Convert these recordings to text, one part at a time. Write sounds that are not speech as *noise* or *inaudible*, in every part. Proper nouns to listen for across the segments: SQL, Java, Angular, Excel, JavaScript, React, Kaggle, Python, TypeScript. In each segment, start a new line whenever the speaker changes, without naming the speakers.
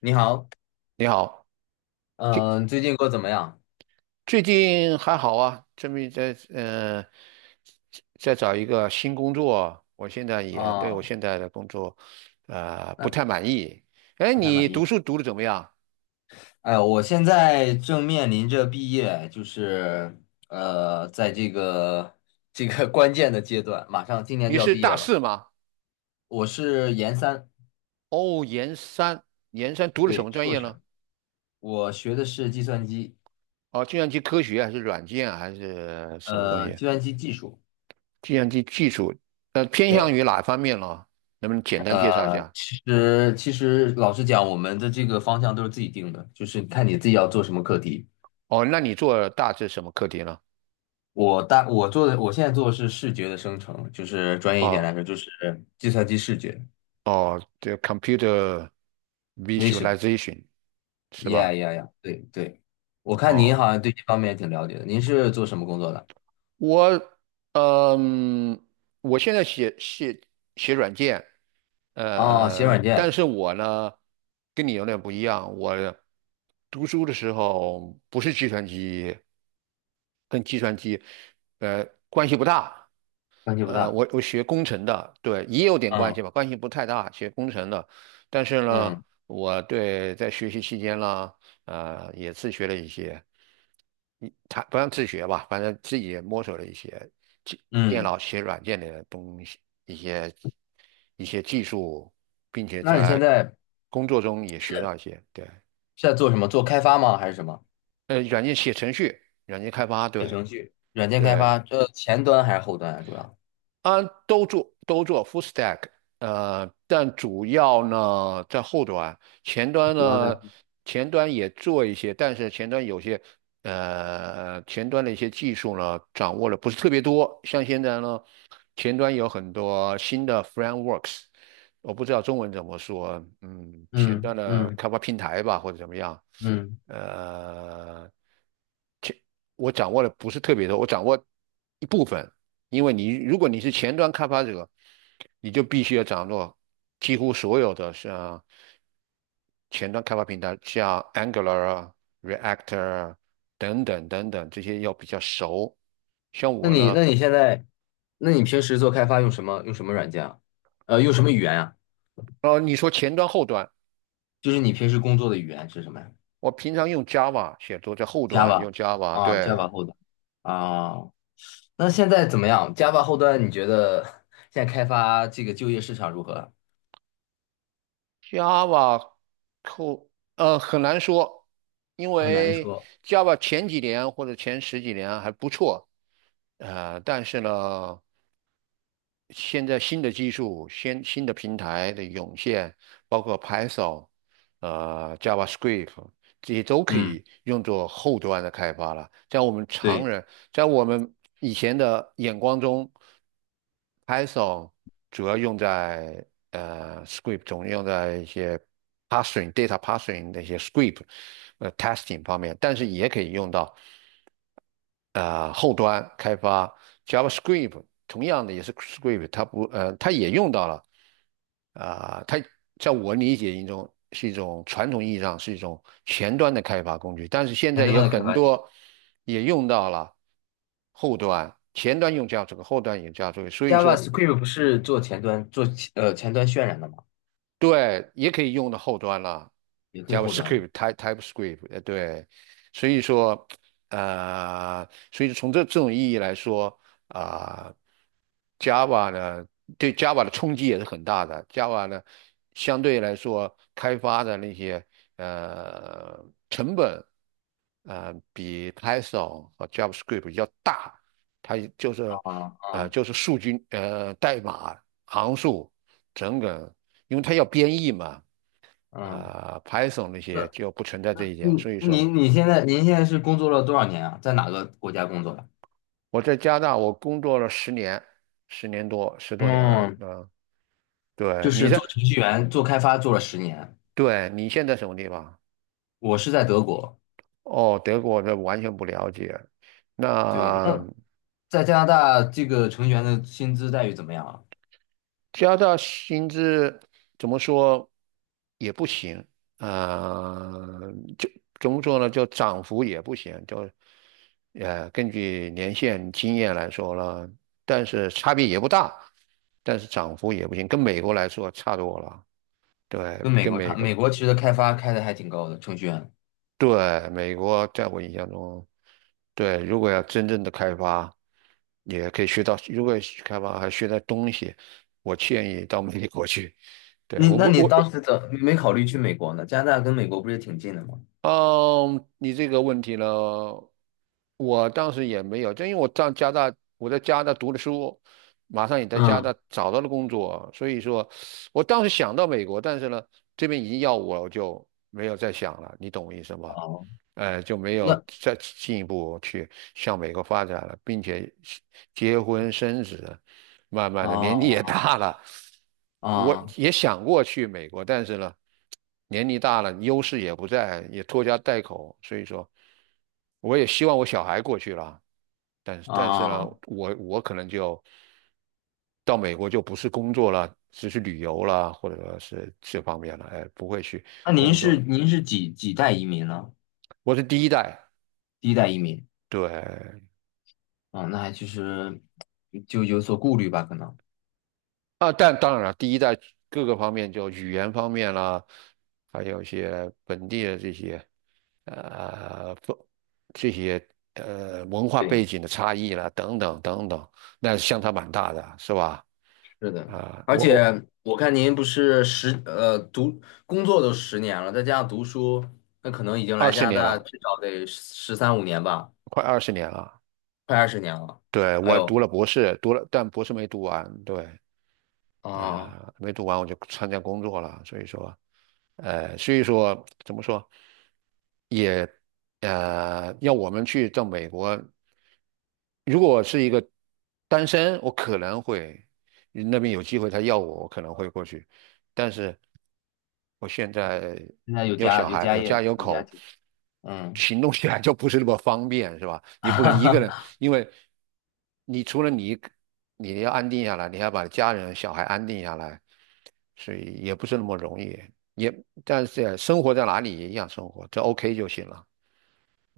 你好。
你好，最
嗯、最近过得怎么样？
最近还好啊，这边在找一个新工作，我现在也对我
啊？
现在的工作，不
那
太满意。哎，
不太
你
满
读
意。
书读的怎么样？
哎，我现在正面临着毕业，就是在这个 *laughs* 关键的阶段，马上今年
你
就要
是
毕业
大
了。
四吗？
我是研三，
哦，研三，研三读了什
对，
么专
硕
业呢？
士，我学的是计算机，
哦，计算机科学还是软件还是什么东西？
计算机技术。
计算机技术，偏向
对，
于哪方面呢？能不能简单介绍一
呃，
下？
其实其实老实讲，我们的这个方向都是自己定的，就是看你自己要做什么课题。
哦，那你做大致什么课题呢？
我现在做的是视觉的生成，就是专业一点
哦。
来说，就是计算机视觉
哦，这 computer
vision。Yeah,
visualization 是
yeah,
吧？
yeah,yeah，对对，我看您
哦，
好像对这方面也挺了解的，您是做什么工作的？
我嗯，我现在写软件，
哦，写软
但
件，
是我呢跟你有点不一样，我读书的时候不是计算机，跟计算机呃关系不大。
问题不
呃，
大。
我我学工程的，对，也有点关系
嗯
吧，关系不太大，学工程的。但是呢，
嗯
我对在学习期间呢，也自学了一些，他不让自学吧，反正自己也摸索了一些其电
嗯，
脑写软件的东西，一些一些技术，并且
那你现
在
在
工作中也学到一些，对，
是在做什么？做开发吗？还是什么？
软件写程序，软件开发，
写
对
程序，软件开
对，
发，这前端还是后端啊？主要
啊，都做 full stack，但主要呢在后端，前端
主要
呢
在
前端也做一些，但是前端的一些技术呢掌握的不是特别多，像现在呢前端有很多新的 frameworks，我不知道中文怎么说，前
嗯
端的
嗯
开发平台吧或者怎么样，
嗯，
呃。我掌握的不是特别多，我掌握一部分。因为如果你是前端开发者，你就必须要掌握几乎所有的像前端开发平台，像 Angular 啊、React 啊等等等等这些要比较熟。像
那
我
你
呢，
那你现在，那你平时做开发用什么软件啊？呃，用什么语言啊？
你说前端后端，
就是你平时工作的语言是什么呀
我平常用 Java 写作，在后端用
？Java
Java，
啊
对。
，Java 后端啊。那现在怎么样？Java 后端你觉得现在开发这个就业市场如何？
Java 扣很难说，因
很难
为
说。
Java 前几年或者前十几年还不错，但是呢，现在新的技术、新的平台的涌现，包括 Python、JavaScript 这些都可
嗯，
以用作后端的开发了。
对，
在我们以前的眼光中，Python 主要用在script 中，用在一些 parsing、data parsing 那些 script testing 方面，但是也可以用到。后端开发 JavaScript，同样的也是 script，它不呃它也用到了，它在我理解一种是一种传统意义上是一种前端的开发工具，但是现
前
在
端
有
的开
很
发技术
多也用到了后端，前端用 JavaScript，后端也 JavaScript，所以
，Java
说
Script 不是做前端做前端渲染的吗？
对，也可以用到后端了
也可以后端。
，JavaScript、TypeScript，对，所以说，所以从这种意义来说，啊、Java 呢，对 Java 的冲击也是很大的。Java 呢，相对来说开发的那些呃成本，比 Python 和 JavaScript 要大，它就是
啊
呃
啊
就是代码。行数，整个，因为它要编译嘛，
嗯，
Python 那些
那
就不存在这
那
一点。
嗯
所以
那
说，
您你现在您现在是工作了多少年啊？在哪个国家工作的？
我在加拿大我工作了十年，10年多，10多年了，
嗯，
嗯、对，
就是做程序员、做开发做了十年，
对，你现在什么地方？
我是在德国。
哦，德国这完全不了解。
对，
那
那在加拿大，这个程序员的薪资待遇怎么样啊？
加大薪资怎么说也不行，啊、就怎么说呢？就涨幅也不行，根据年限经验来说了，但是差别也不大，但是涨幅也不行，跟美国来说差多了。对，
跟美
跟
国
美
差，
国，
美国其实开发开的还挺高的，程序员。
对，美国在我印象中，对，如果要真正的开发，也可以学到，如果开发还学到东西，我建议到美国去。对，
你
我不，
那你
我
当
我
时怎么没考虑去美国呢？加拿大跟美国不是也挺近的吗？
嗯，你这个问题呢，我当时也没有，就因为我在加拿大，我在加拿大读的书，马上也在加拿
嗯，
大找到了工作，所以说，我当时想到美国，但是呢，这边已经要我，我就没有再想了，你懂我意思吗？
哦，
就没有
那
再进一步去向美国发展了，并且结婚生子，慢慢的年纪也
哦
大了，我
啊
也想过去美国，但是呢，年龄大了，优势也不在，也拖家带口，所以说，我也希望我小孩过去了，但是呢，
啊，
我可能就到美国就不是工作了，只是旅游了，或者说是这方面了，哎，不会去
那您
工作
是
了。
您是几代移民呢？
我是第一代，
第一代移民
对。
啊，那还其实就有所顾虑吧，可能。
啊，但当然了，第一代各个方面，就语言方面啦，还有一些本地的呃风这些文化
对。
背景的差异啦，等等等等，那是相差蛮大的，是吧？
是的，
啊、
而
我我
且我看您不是十呃读工作都十年了，再加上读书，那可能已经
二
来加
十
拿
年
大
了，
至少得13、15年吧，
快二十年了，
快20年了。
对，
哎
我读
呦
了博士，读了，但博士没读完，对。
啊，
没读完我就参加工作了，所以说，所以说怎么说，也要我们去到美国，如果我是一个单身，我可能会那边有机会，他要我，我可能会过去。但是我现在
现在有
有
家
小
有
孩，
家
有家
业
有
有家
口，
庭，嗯，
行动起来就不是那么方便，是吧？你不能一个人，
*laughs*
因为你除了你，你要安定下来，你还要把家人、小孩安定下来，所以也不是那么容易。也，但是生活在哪里也一样生活，这 OK 就行了。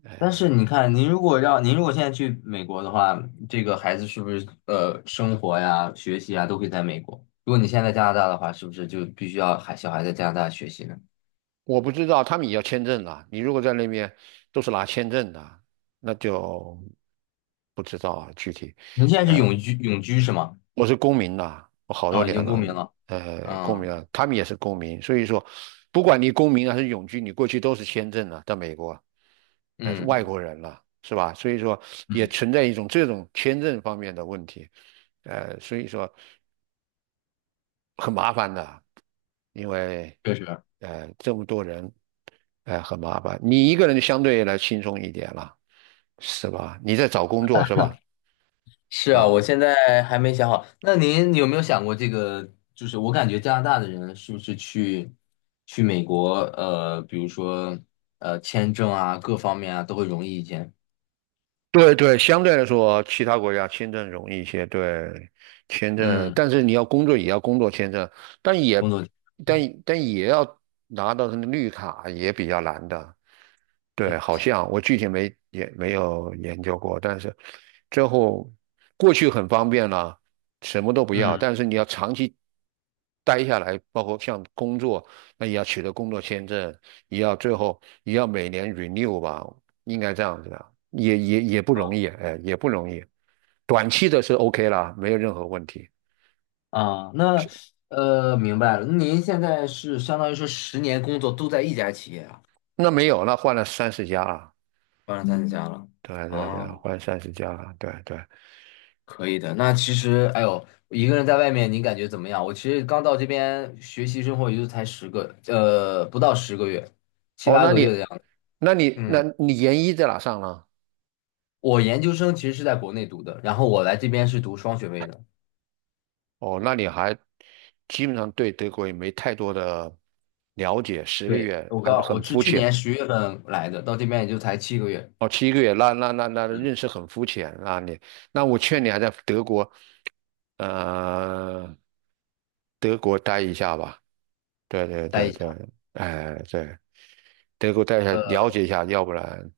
呃，
但是你看，您如果现在去美国的话，这个孩子是不是生活呀、学习啊都可以在美国？如果你现在在加拿大的话，是不是就必须要小孩在加拿大学习呢？
我不知道他们也要签证了，你如果在那边都是拿签证的，那就不知道啊具体。
您现在是永居是吗？
我是公民呐、我好多
哦，已
年
经
了，
公民了。
公
啊，
民啊，他们也是公民，所以说，不管你公民还是永居，你过去都是签证啊，在美国，是外
嗯，
国人了，是吧？所以说也
嗯，
存在一种这种签证方面的问题，所以说很麻烦的，因为
确实。
这么多人，很麻烦，你一个人相对来轻松一点了，是吧？你在找工作是吧？
是啊，我
啊，
现在还没想好。那您有没有想过这个？就是我感觉加拿大的人是不是去美国，呃，比如说呃签证啊，各方面啊都会容易一些。
对对，相对来说，其他国家签证容易一些。对，签证，
嗯，
但是你要工作也要工作签证，但也
工作，
但也要拿到他的绿卡也比较难的。对，好像我具体没也没有研究过，但是最后过去很方便了，什么都不要，
嗯，
但是你要长期待下来，包括像工作，那也要取得工作签证，也要最后也要每年 renew 吧，应该这样子的，也不容易，哎，也不容易。短期的是 OK 啦，没有任何问题。
啊，那呃明白了。那您现在是相当于说十年工作都在一家企业啊，
那没有，那换了三十家了，
当然咱家了
对对对，
啊。
换三十家了，对对。
可以的，那其实，哎呦，一个人在外面，你感觉怎么样？我其实刚到这边学习生活，也就才十个，呃，不到10个月，七
哦，
八个月的样子。
那
嗯，
你研一在哪上呢？
我研究生其实是在国内读的，然后我来这边是读双学位的。
哦，那你还基本上对德国也没太多的了解，十个
对，
月
我
还是
刚，
很
我是
肤
去
浅。
年10月份来的，到这边也就才7个月。
哦，7个月，那
嗯，
认识很肤浅。那我劝你还在德国，呃，德国待一下吧。对对
待
对
一
对，
下，
哎对，德国待一下，
呃，
了解一下，要不然，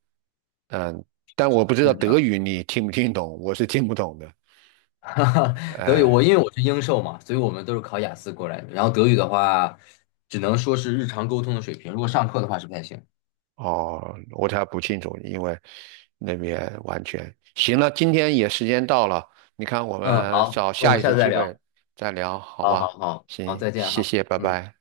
嗯，但我不知道
是这
德
样。
语你听不听懂，我是听不懂的。
*laughs* 哈哈，德语
哎、
我因为我是英授嘛，所以我们都是考雅思过来的。然后德语的话，只能说是日常沟通的水平，如果上课的话是不太行。
哦，我才不清楚，因为那边完全行了。今天也时间到了，你看我
嗯，
们
好，
找
那我
下
们
一
下
次
次再
机会
聊。
再聊，好
好好
吧？
好好，
行，
再见
谢
哈，
谢，拜
嗯。
拜。